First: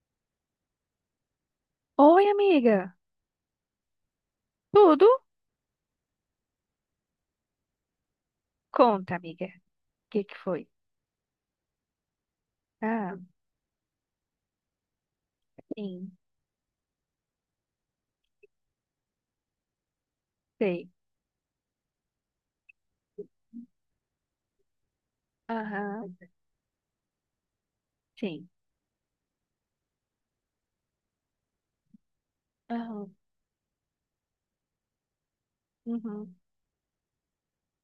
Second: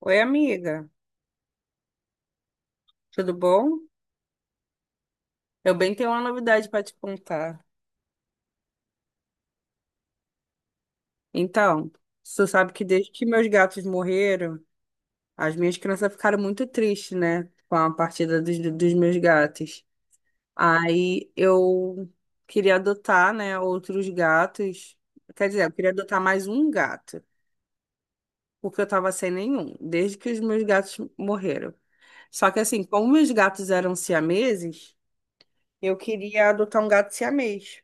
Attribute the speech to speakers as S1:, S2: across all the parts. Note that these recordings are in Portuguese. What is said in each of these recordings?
S1: Oi, amiga,
S2: Oi, amiga.
S1: tudo bom?
S2: Tudo?
S1: Eu bem tenho uma novidade para te contar.
S2: Conta, amiga. O que que foi?
S1: Então, você sabe que desde
S2: Ah,
S1: que meus gatos morreram, as minhas crianças
S2: sim,
S1: ficaram muito tristes, né? Com a partida dos meus gatos.
S2: sei.
S1: Aí eu queria adotar, né, outros gatos. Quer dizer, eu queria
S2: Aham,
S1: adotar mais um gato,
S2: sim.
S1: porque eu tava sem nenhum, desde que os meus gatos morreram. Só que assim, como
S2: Aham,
S1: meus gatos eram siameses, eu
S2: uhum,
S1: queria adotar um gato siamês.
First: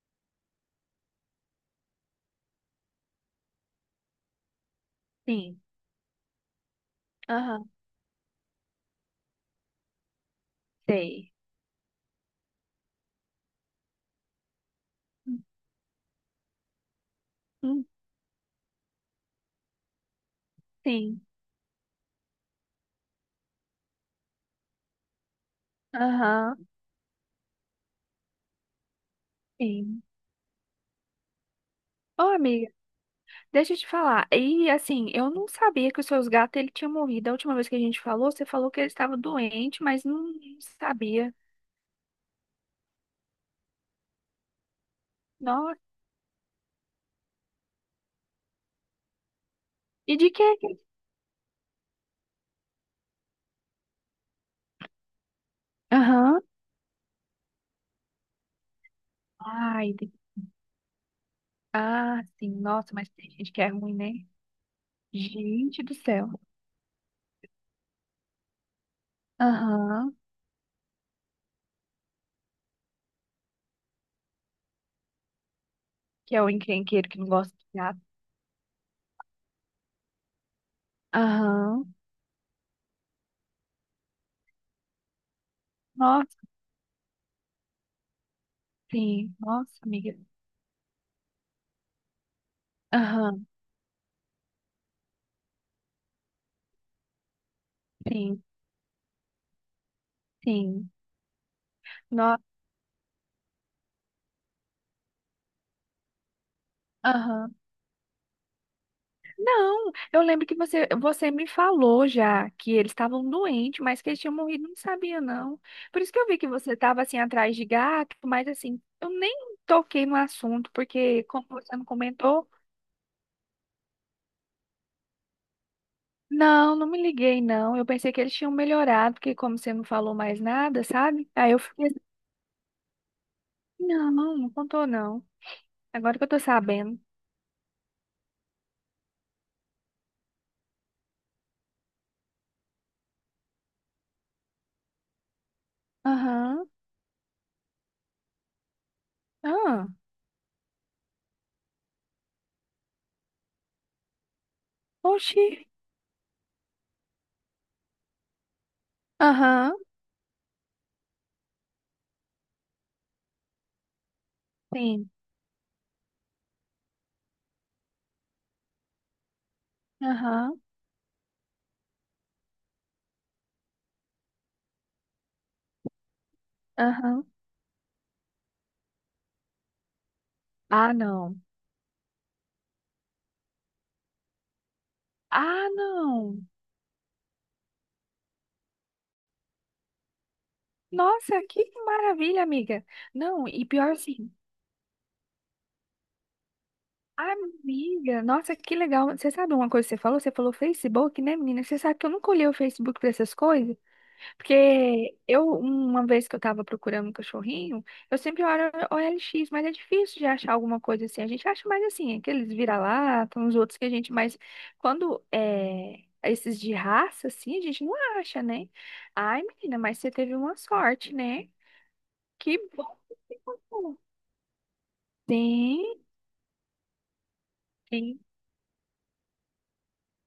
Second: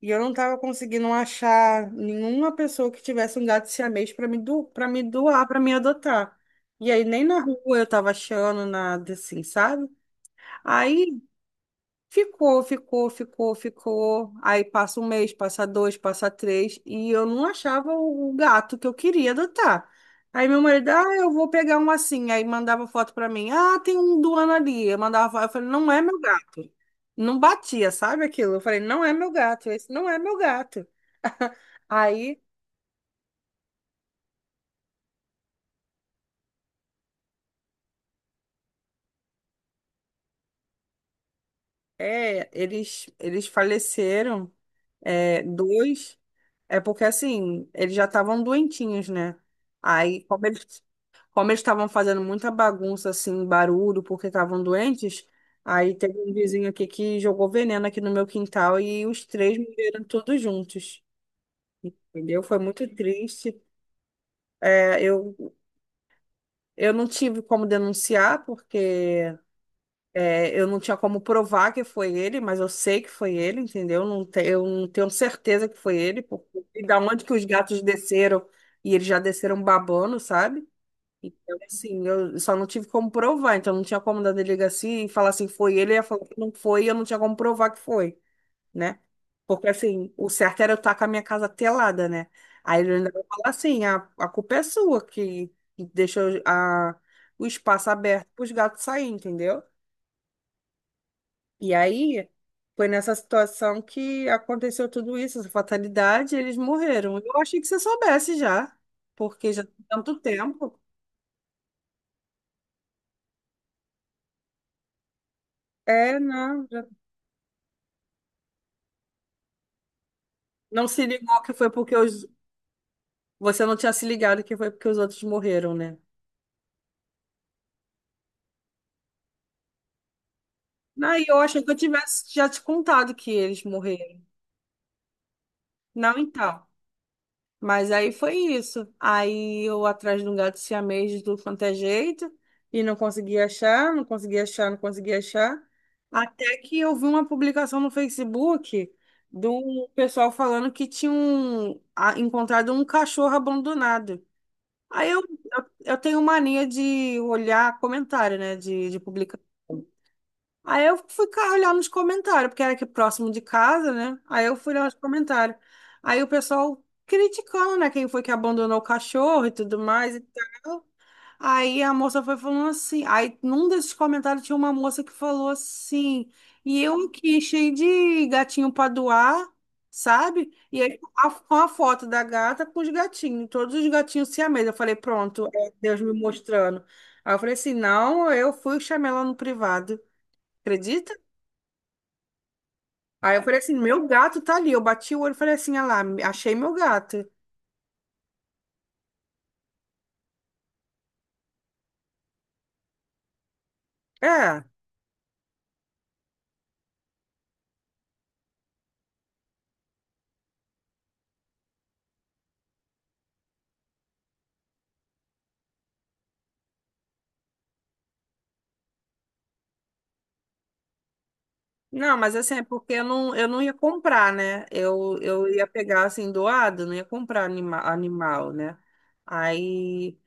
S1: E eu não tava conseguindo achar nenhuma pessoa que tivesse um gato siamês para me, do, para me doar, para
S2: sim.
S1: me adotar. E aí nem na
S2: Aham,
S1: rua eu tava achando nada assim, sabe? Aí
S2: sei.
S1: ficou. Aí passa um mês, passa dois, passa três, e eu não
S2: Uhum,
S1: achava o gato que eu queria adotar. Aí meu marido, ah,
S2: sim.
S1: eu vou pegar um assim. Aí mandava foto para mim, ah, tem um doando ali. Eu mandava foto, eu falei, não é meu
S2: Aham,
S1: gato. Não batia, sabe aquilo? Eu falei, não é meu gato, esse
S2: sim.
S1: não é meu gato.
S2: Ô,
S1: Aí,
S2: amiga, deixa eu te falar. E assim, eu não sabia que os seus gatos ele tinha morrido. A última vez que a gente falou, você falou que eles estavam doentes, mas não sabia.
S1: é, eles faleceram, é,
S2: Nossa.
S1: dois, é porque assim, eles já estavam doentinhos, né?
S2: E
S1: Aí,
S2: de que?
S1: como eles estavam fazendo muita bagunça, assim, barulho, porque estavam doentes, aí teve um
S2: Aham.
S1: vizinho aqui que jogou veneno aqui no meu quintal e os três
S2: Ai,
S1: morreram
S2: de-
S1: todos juntos,
S2: ah,
S1: entendeu?
S2: sim.
S1: Foi muito
S2: Nossa, mas tem gente
S1: triste.
S2: que é ruim, né?
S1: É,
S2: Gente do céu.
S1: eu não tive como denunciar porque
S2: Aham.
S1: é, eu não tinha como provar que foi ele, mas eu sei que foi ele, entendeu? Eu não tenho certeza que foi ele,
S2: Que é o
S1: porque e da
S2: encrenqueiro que
S1: onde
S2: não
S1: que os
S2: gosta de
S1: gatos
S2: gato.
S1: desceram e eles já desceram babando, sabe? Então,
S2: Aham.
S1: assim, eu só não tive como provar, então não tinha como dar delegacia e falar assim, foi ele, e ia falar que
S2: Nossa,
S1: não foi, e eu não tinha como provar que foi, né?
S2: sim.
S1: Porque,
S2: Nossa,
S1: assim,
S2: amiga.
S1: o certo era eu estar com a minha casa telada, né? Aí ele ainda vai
S2: Aham.
S1: falar assim, a culpa é sua que deixou a, o espaço aberto para
S2: Sim,
S1: os gatos saírem, entendeu?
S2: sim.
S1: E aí,
S2: Nossa.
S1: foi nessa situação que aconteceu tudo isso, essa fatalidade, e eles morreram. Eu
S2: Aham.
S1: achei que você soubesse já, porque já tem
S2: Não,
S1: tanto
S2: eu lembro que
S1: tempo.
S2: você me falou já que eles estavam doentes, mas que eles tinham morrido, não sabia, não. Por isso
S1: É,
S2: que eu vi que
S1: não,
S2: você
S1: já...
S2: estava assim atrás de gato, mas assim, eu nem toquei no assunto,
S1: Não se
S2: porque
S1: ligou
S2: como
S1: que foi
S2: você não
S1: porque os...
S2: comentou,
S1: você não tinha se ligado que foi porque os outros morreram, né?
S2: não, não me liguei, não. Eu pensei que eles tinham melhorado, porque como você não falou mais nada,
S1: Não, e
S2: sabe?
S1: eu
S2: Aí eu
S1: achei que eu
S2: fiquei assim,
S1: tivesse já te contado que eles
S2: não,
S1: morreram.
S2: não contou, não.
S1: Não,
S2: Agora que eu tô
S1: então.
S2: sabendo.
S1: Mas aí foi isso. Aí eu atrás de um gato siamês de tudo quanto é jeito e não conseguia achar, não conseguia achar, não conseguia achar. Até
S2: Aham.
S1: que eu vi uma publicação no Facebook do
S2: Ah,
S1: pessoal falando que tinham encontrado um cachorro abandonado. Aí
S2: oxi.
S1: eu tenho mania de olhar comentário, né, de publicação.
S2: Aham.
S1: Aí eu fui olhar nos comentários, porque era aqui próximo de casa, né? Aí eu fui olhar nos
S2: Sim.
S1: comentários. Aí o pessoal criticando, né? Quem foi que abandonou o cachorro e tudo mais e
S2: Aham.
S1: tal. Aí a moça foi falando assim. Aí num desses comentários tinha uma moça que falou assim. E eu
S2: Aham.
S1: aqui, cheio de gatinho pra doar, sabe? E
S2: Ah,
S1: aí a,
S2: não.
S1: com a foto da gata com os gatinhos, todos os gatinhos siamês. Eu falei, pronto,
S2: Ah,
S1: é Deus me
S2: não.
S1: mostrando. Aí eu falei assim: não, eu fui e chamei ela no privado. Acredita?
S2: Nossa, que maravilha, amiga.
S1: Aí eu
S2: Não,
S1: falei
S2: e
S1: assim,
S2: pior
S1: meu
S2: assim,
S1: gato tá ali. Eu bati o olho e falei assim, ah lá, achei meu gato.
S2: amiga, nossa, que legal. Você sabe uma coisa que você falou? Você falou Facebook, né, menina? Você sabe que eu nunca olhei o Facebook pra essas coisas?
S1: É,
S2: Porque eu, uma vez que eu tava procurando um cachorrinho, eu sempre olho o OLX, mas é difícil de achar alguma coisa assim. A gente acha mais assim, aqueles vira-lata, uns outros que a gente mais. Quando é esses de raça, assim, a gente não acha, né? Ai, menina, mas você teve uma sorte, né?
S1: não, mas assim,
S2: Que
S1: é
S2: bom
S1: porque
S2: que você
S1: eu não ia
S2: encontrou.
S1: comprar, né? Eu ia
S2: Sim,
S1: pegar assim, doado, não ia comprar
S2: sim.
S1: animal, né? Aí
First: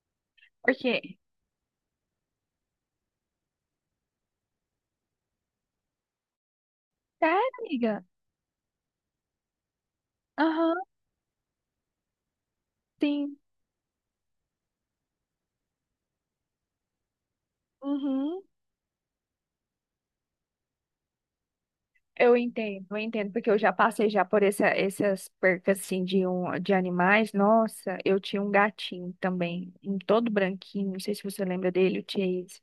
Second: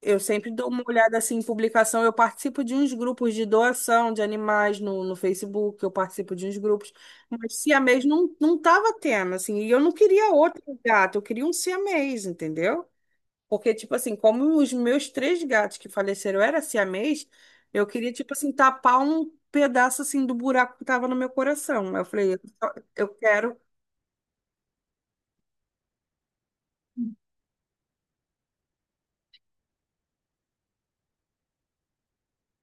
S1: eu sempre dou uma
S2: Porque,
S1: olhada assim em publicação. Eu participo de uns grupos de doação de animais no Facebook, eu participo de uns grupos.
S2: sério,
S1: Mas siamês
S2: amiga?
S1: não tava tendo, assim, e eu não queria outro
S2: Aham,
S1: gato, eu queria um siamês, entendeu?
S2: sim.
S1: Porque, tipo assim, como os meus três gatos que faleceram eram siamês, eu queria, tipo
S2: Uhum.
S1: assim, tapar um pedaço, assim, do buraco que tava no meu coração. Aí eu falei,
S2: Eu
S1: eu
S2: entendo, porque eu
S1: quero...
S2: já passei já por essas percas assim de, um, de animais. Nossa, eu tinha um gatinho também, um todo branquinho, não sei se você lembra dele, o Chase.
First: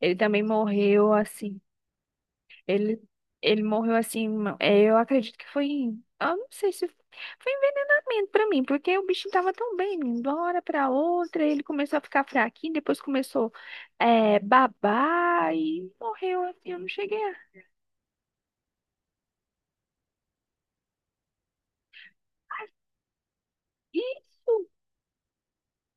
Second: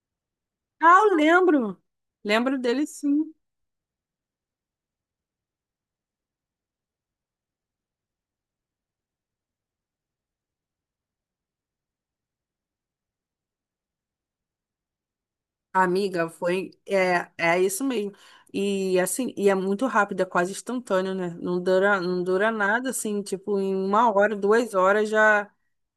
S2: Ele também
S1: Ah, eu
S2: morreu assim.
S1: lembro! Lembro dele,
S2: Ele,
S1: sim.
S2: ele morreu assim, é, eu acredito que eu não sei se foi envenenamento pra mim, porque o bichinho tava tão bem, de uma hora pra outra, ele começou a ficar fraquinho, depois começou é, babar e
S1: Amiga,
S2: morreu assim,
S1: foi...
S2: eu não cheguei
S1: É,
S2: a.
S1: é isso mesmo. E, assim, e é muito rápido, é quase instantâneo, né? Não dura nada, assim, tipo, em uma hora,
S2: Isso!
S1: duas horas já...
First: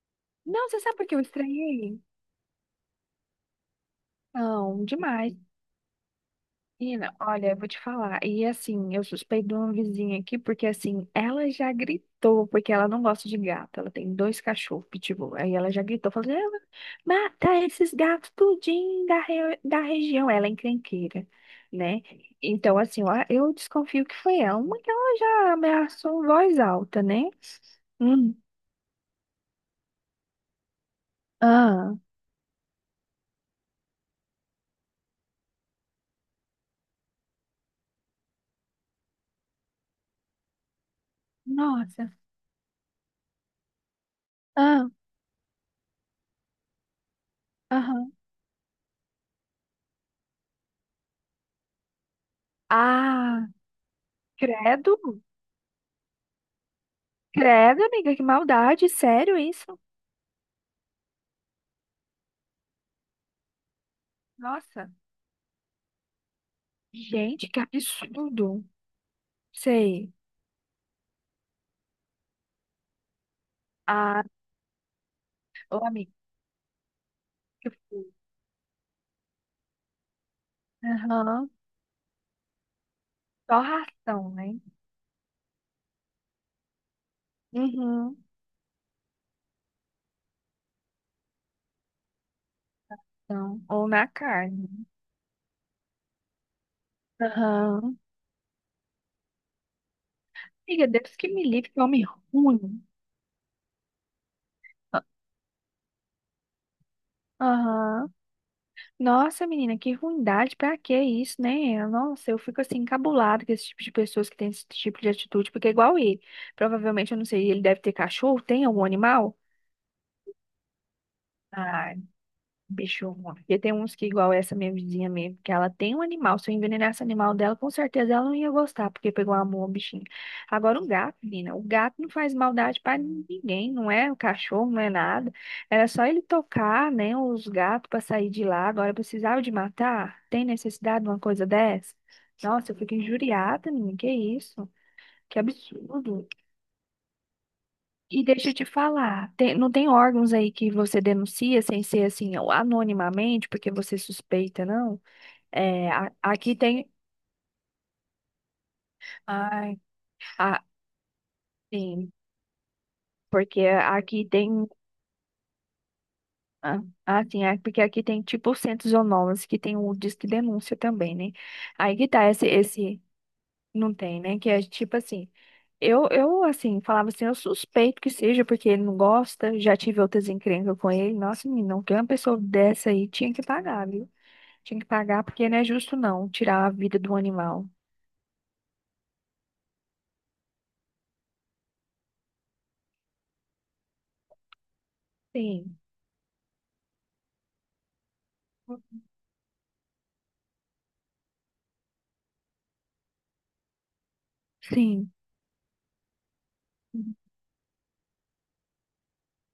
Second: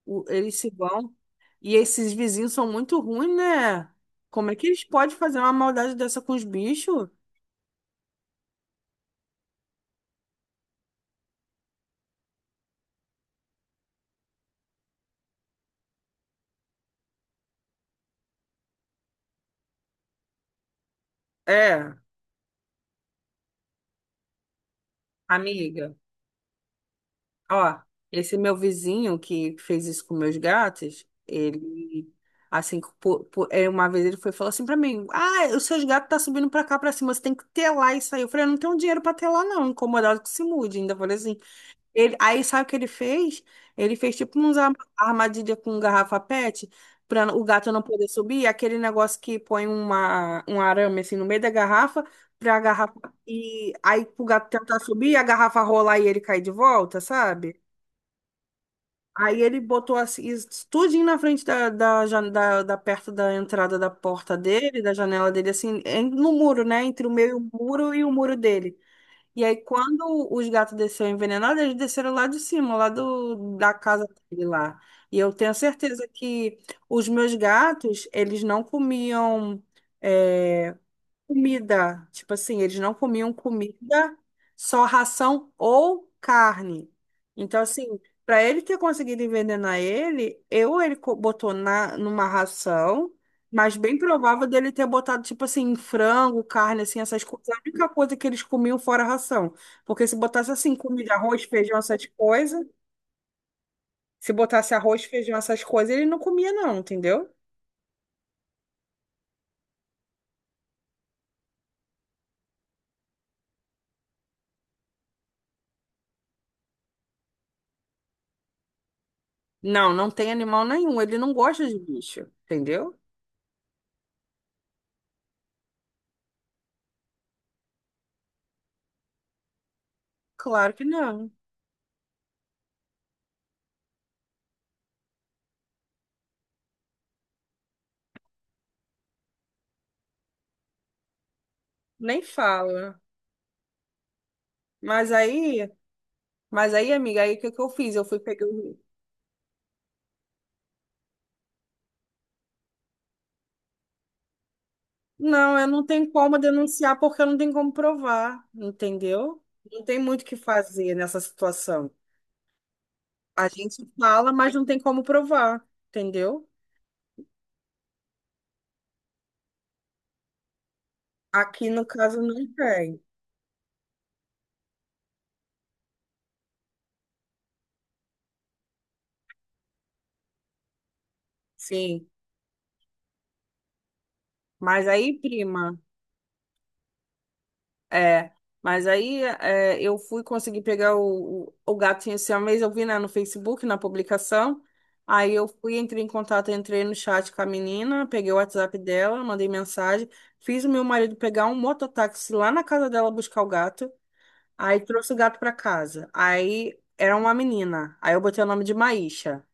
S1: Eles
S2: Não,
S1: se
S2: você sabe por
S1: vão.
S2: que eu
S1: E
S2: estranhei?
S1: esses vizinhos são muito ruins, né? Como é que
S2: Não,
S1: eles podem
S2: demais.
S1: fazer uma maldade dessa com os bichos?
S2: Menina, olha, eu vou te falar. E assim, eu suspeito de uma vizinha aqui, porque assim, ela já gritou, porque ela não gosta de gato. Ela tem dois cachorros, pitbull. Aí ela já gritou, falando, "Ah, mata esses gatos tudinho da região. Ela é encrenqueira,
S1: É,
S2: né? Então, assim, ó, eu desconfio que foi ela. Uma que ela já
S1: amiga,
S2: ameaçou em voz alta, né?
S1: ó,
S2: Hum.
S1: esse meu vizinho que fez isso com meus gatos,
S2: Ah,
S1: ele, assim, é, uma vez ele foi e falou assim pra mim, ah, os seus gatos tá subindo pra cá, pra cima, você tem que telar isso aí. Eu falei, eu não tenho dinheiro pra telar não, incomodado que se mude. Ainda falei assim,
S2: nossa.
S1: ele, aí sabe o que ele fez? Ele fez tipo uns
S2: Ah,
S1: armadilha com garrafa PET para o gato não poder
S2: aham.
S1: subir, aquele negócio que põe uma, um arame assim no meio da garrafa para a garrafa
S2: Ah,
S1: e aí pro gato tentar subir,
S2: credo.
S1: a garrafa rolar e ele cair de volta, sabe?
S2: Credo, amiga, que maldade, sério
S1: Aí ele
S2: isso?
S1: botou assim, isso tudinho na frente da perto da entrada da porta dele, da
S2: Nossa,
S1: janela dele, assim, no muro, né? Entre o meu
S2: gente, que
S1: muro e o muro
S2: absurdo.
S1: dele. E aí,
S2: Sei.
S1: quando os gatos desceram envenenados, eles desceram lá de cima, lá do, da casa
S2: Ah,
S1: dele lá. E eu tenho
S2: ô,
S1: certeza
S2: amiga,
S1: que os meus
S2: que
S1: gatos,
S2: fui.
S1: eles não comiam. eh,
S2: Aham,
S1: comida. Tipo assim, eles não comiam
S2: só
S1: comida,
S2: ração, né?
S1: só ração ou carne. Então, assim,
S2: Uhum.
S1: para ele ter conseguido envenenar ele, botou na, numa ração,
S2: Então,
S1: mas
S2: ou
S1: bem
S2: na
S1: provável
S2: carne.
S1: dele ter botado, tipo assim, frango, carne, assim, essas coisas. A única
S2: Aham.
S1: coisa que eles comiam fora a ração. Porque se botasse, assim,
S2: Amiga,
S1: comida,
S2: Deus que
S1: arroz,
S2: me livre,
S1: feijão,
S2: que homem
S1: essas coisas,
S2: ruim.
S1: se botasse arroz,
S2: Ah,
S1: feijão, essas coisas, ele não comia, não, entendeu?
S2: aham. Nossa, menina, que ruindade, pra que isso, né? Nossa, eu fico assim encabulada com esse tipo de pessoas que tem esse tipo de atitude, porque é igual ele. Provavelmente, eu não sei, ele deve ter cachorro, tem algum animal?
S1: Não, não tem animal nenhum. Ele não gosta de
S2: Ah,
S1: bicho, entendeu?
S2: bicho ruim. Porque tem uns que, igual essa minha vizinha mesmo, que ela tem um animal. Se eu envenenasse o animal dela, com certeza ela não ia gostar, porque pegou amor ao bichinho.
S1: Claro
S2: Agora,
S1: que
S2: um gato,
S1: não.
S2: menina, o gato não faz maldade pra ninguém, não é o cachorro, não é nada. Era só ele tocar, né, os gatos pra sair de lá. Agora, precisava de matar? Tem necessidade de uma coisa dessa?
S1: Nem
S2: Nossa, eu fico
S1: fala.
S2: injuriada, menina, que isso?
S1: Mas
S2: Que
S1: aí,
S2: absurdo.
S1: mas aí, amiga, aí o que que eu fiz? Eu fui
S2: E
S1: pegar.
S2: deixa eu te falar, não tem órgãos aí que você denuncia sem ser assim, anonimamente, porque você suspeita, não?
S1: Não, eu não
S2: É,
S1: tenho como
S2: aqui tem.
S1: denunciar porque eu não tenho como provar, entendeu?
S2: Ai,
S1: Não tem muito o que
S2: ah,
S1: fazer nessa situação.
S2: sim,
S1: A
S2: porque
S1: gente
S2: aqui
S1: fala, mas não
S2: tem.
S1: tem como provar, entendeu?
S2: Ah, ah, sim, é porque aqui tem tipo centros zonoses que tem o disque denúncia também, né?
S1: Aqui no
S2: Aí que
S1: caso
S2: tá,
S1: não
S2: esse
S1: tem.
S2: não tem, né? Que é tipo assim. Assim, falava assim, eu suspeito que seja, porque ele não gosta, já tive outras encrencas com ele. Nossa, menina, que uma
S1: Sim.
S2: pessoa dessa aí tinha que pagar, viu? Tinha que
S1: Mas aí,
S2: pagar porque não é
S1: prima.
S2: justo não tirar a vida do animal.
S1: É, mas aí é, eu fui conseguir pegar o gato tinha esse mês, eu vi, né, no Facebook, na publicação. Aí eu fui,
S2: Sim.
S1: entrei em contato, entrei no chat com a menina, peguei o WhatsApp dela, mandei mensagem, fiz o meu marido pegar um mototáxi lá na casa dela buscar o gato, aí
S2: Sim.
S1: trouxe o gato pra casa. Aí era uma menina, aí eu botei o nome de Maísa,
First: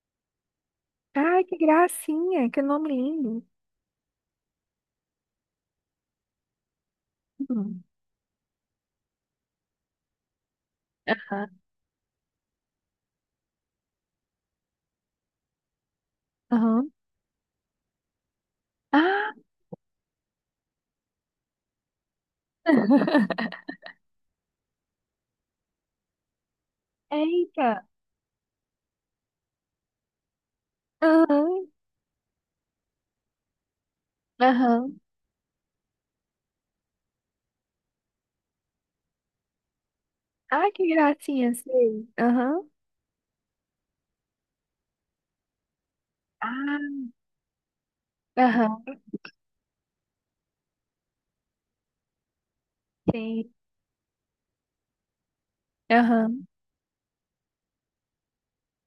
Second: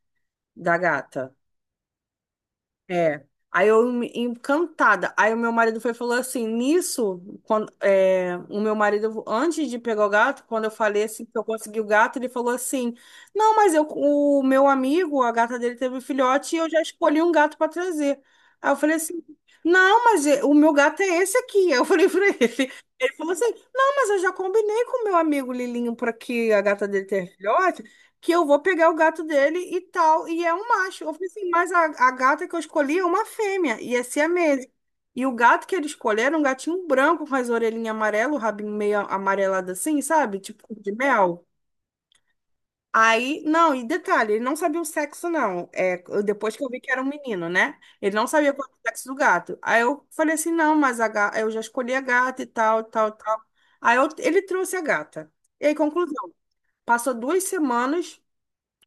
S1: da gata.
S2: Ai, que gracinha, que nome
S1: É.
S2: lindo.
S1: Aí eu encantada. Aí o meu marido foi e falou assim, nisso, quando
S2: Uhum.
S1: é, o meu marido antes de pegar o gato, quando eu falei assim que eu
S2: Aham.
S1: consegui o gato, ele falou assim: "Não, mas eu o meu amigo, a gata dele teve um filhote e eu já
S2: Aham.
S1: escolhi um gato para trazer". Aí eu falei assim:
S2: Ah,
S1: "Não, mas o meu gato é esse aqui". Eu falei para ele. Ele falou assim: "Não, mas eu já combinei com o meu amigo Lilinho para que a gata dele tenha filhote"
S2: eita.
S1: que eu vou pegar o gato dele e tal. E é um macho. Eu falei assim,
S2: Aham.
S1: mas a gata que eu escolhi é uma fêmea, e é siamesa.
S2: Aham.
S1: E o gato que ele escolheu era um gatinho branco com as orelhinhas amarelas, o rabinho meio amarelado assim, sabe? Tipo
S2: Ai, que
S1: de mel.
S2: gracinha, sei. Aham.
S1: Aí, não, e detalhe, ele não sabia o sexo, não. É, depois que eu vi que era
S2: Ah,
S1: um menino, né? Ele não sabia qual era o
S2: aham.
S1: sexo do gato. Aí eu falei assim, não, mas a ga... eu já escolhi a gata e tal, tal, tal.
S2: Sim.
S1: Aí ele trouxe a gata. E aí, conclusão,
S2: Aham.
S1: passou duas semanas,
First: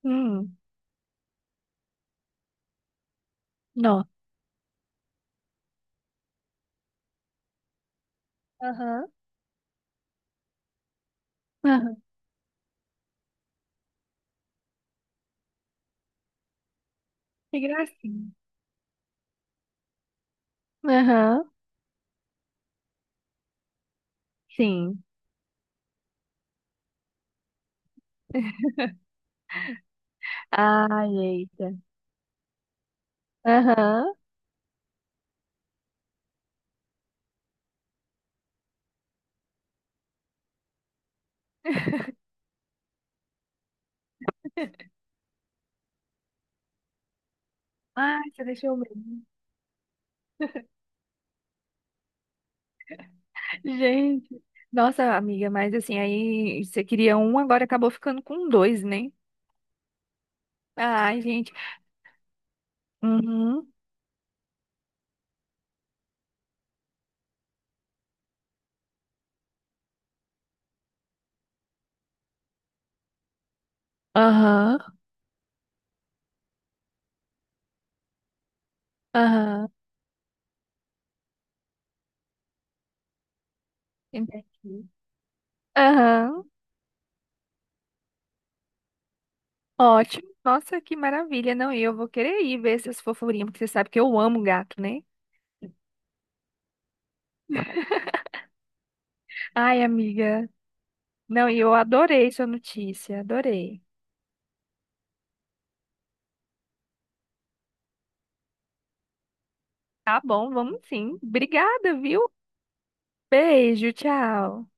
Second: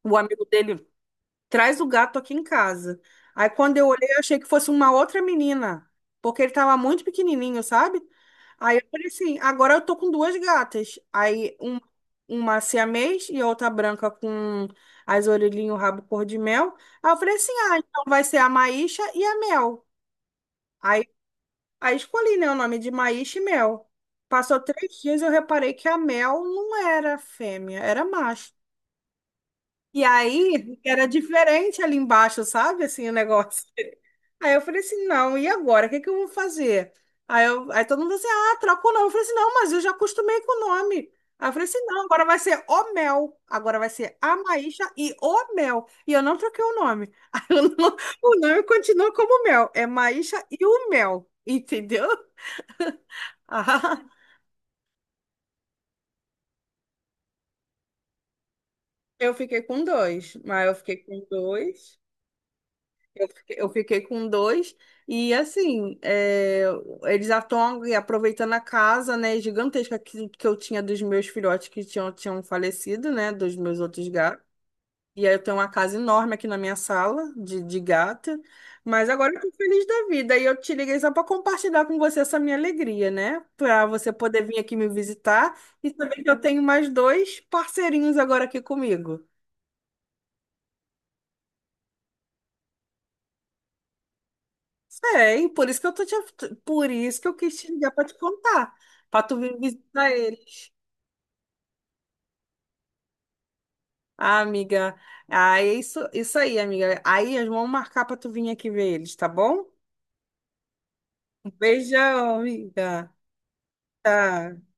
S1: o amigo
S2: Hum.
S1: dele traz o gato aqui em casa. Aí quando eu
S2: Não.
S1: olhei, eu achei que fosse uma outra menina, porque ele tava muito pequenininho, sabe? Aí eu falei
S2: Aham.
S1: assim, agora eu tô com duas gatas.
S2: Aham.
S1: Uma siamês e a outra branca com as orelhinhas e o rabo cor de mel. Aí eu falei assim,
S2: Que
S1: ah, então vai
S2: gracinha.
S1: ser a Maíша e a Mel. Aí,
S2: Aham.
S1: aí escolhi, né, o nome de Maíша e Mel. Passou três
S2: Sim.
S1: dias e eu reparei que a Mel não era fêmea, era macho. E aí era
S2: Ai, eita.
S1: diferente ali embaixo, sabe? Assim, o negócio.
S2: Aham.
S1: Aí eu falei assim, não, e agora? O que que eu vou fazer? Aí, eu, aí todo mundo assim, ah, troca o nome. Eu falei assim, não, mas eu já acostumei com o nome. Aí eu falei assim, não, agora vai ser O Mel. Agora vai ser A Maísa e O Mel. E eu não troquei o nome. Aí o no-
S2: Ai,
S1: o
S2: você
S1: nome
S2: deixou
S1: continua
S2: mesmo.
S1: como Mel. É Maísa e o Mel, entendeu? Ah,
S2: Gente, nossa amiga, mas assim, aí você queria um, agora acabou ficando com dois, né?
S1: eu fiquei com dois, mas eu fiquei
S2: Ai,
S1: com
S2: gente.
S1: dois. Eu
S2: Uhum.
S1: fiquei com dois. E assim, é, eles estão aproveitando a casa, né, gigantesca que eu tinha dos meus filhotes que tinham falecido, né, dos meus outros gatos.
S2: Aham.
S1: E aí eu tenho uma casa enorme aqui na minha sala de gata. Mas agora eu tô
S2: Aham.
S1: feliz da vida. E eu te liguei só para compartilhar com você essa minha alegria, né? Para você poder vir aqui me
S2: Entendi.
S1: visitar e saber que eu
S2: Aham.
S1: tenho mais dois parceirinhos agora aqui comigo.
S2: Ótimo. Nossa, que maravilha. Não, e eu vou querer ir ver essas fofurinhas, porque você sabe que eu amo gato, né?
S1: Sei, por isso que por isso que eu quis te ligar para te contar, para tu vir
S2: Ai,
S1: visitar
S2: amiga.
S1: eles.
S2: Não, e eu adorei sua notícia, adorei.
S1: Ah, amiga, ah, é isso, isso aí, amiga. Aí vamos marcar para tu vir aqui ver eles, tá bom?
S2: Tá bom, vamos sim.
S1: Um
S2: Obrigada, viu?
S1: beijão, amiga.
S2: Beijo, tchau.
S1: Tá.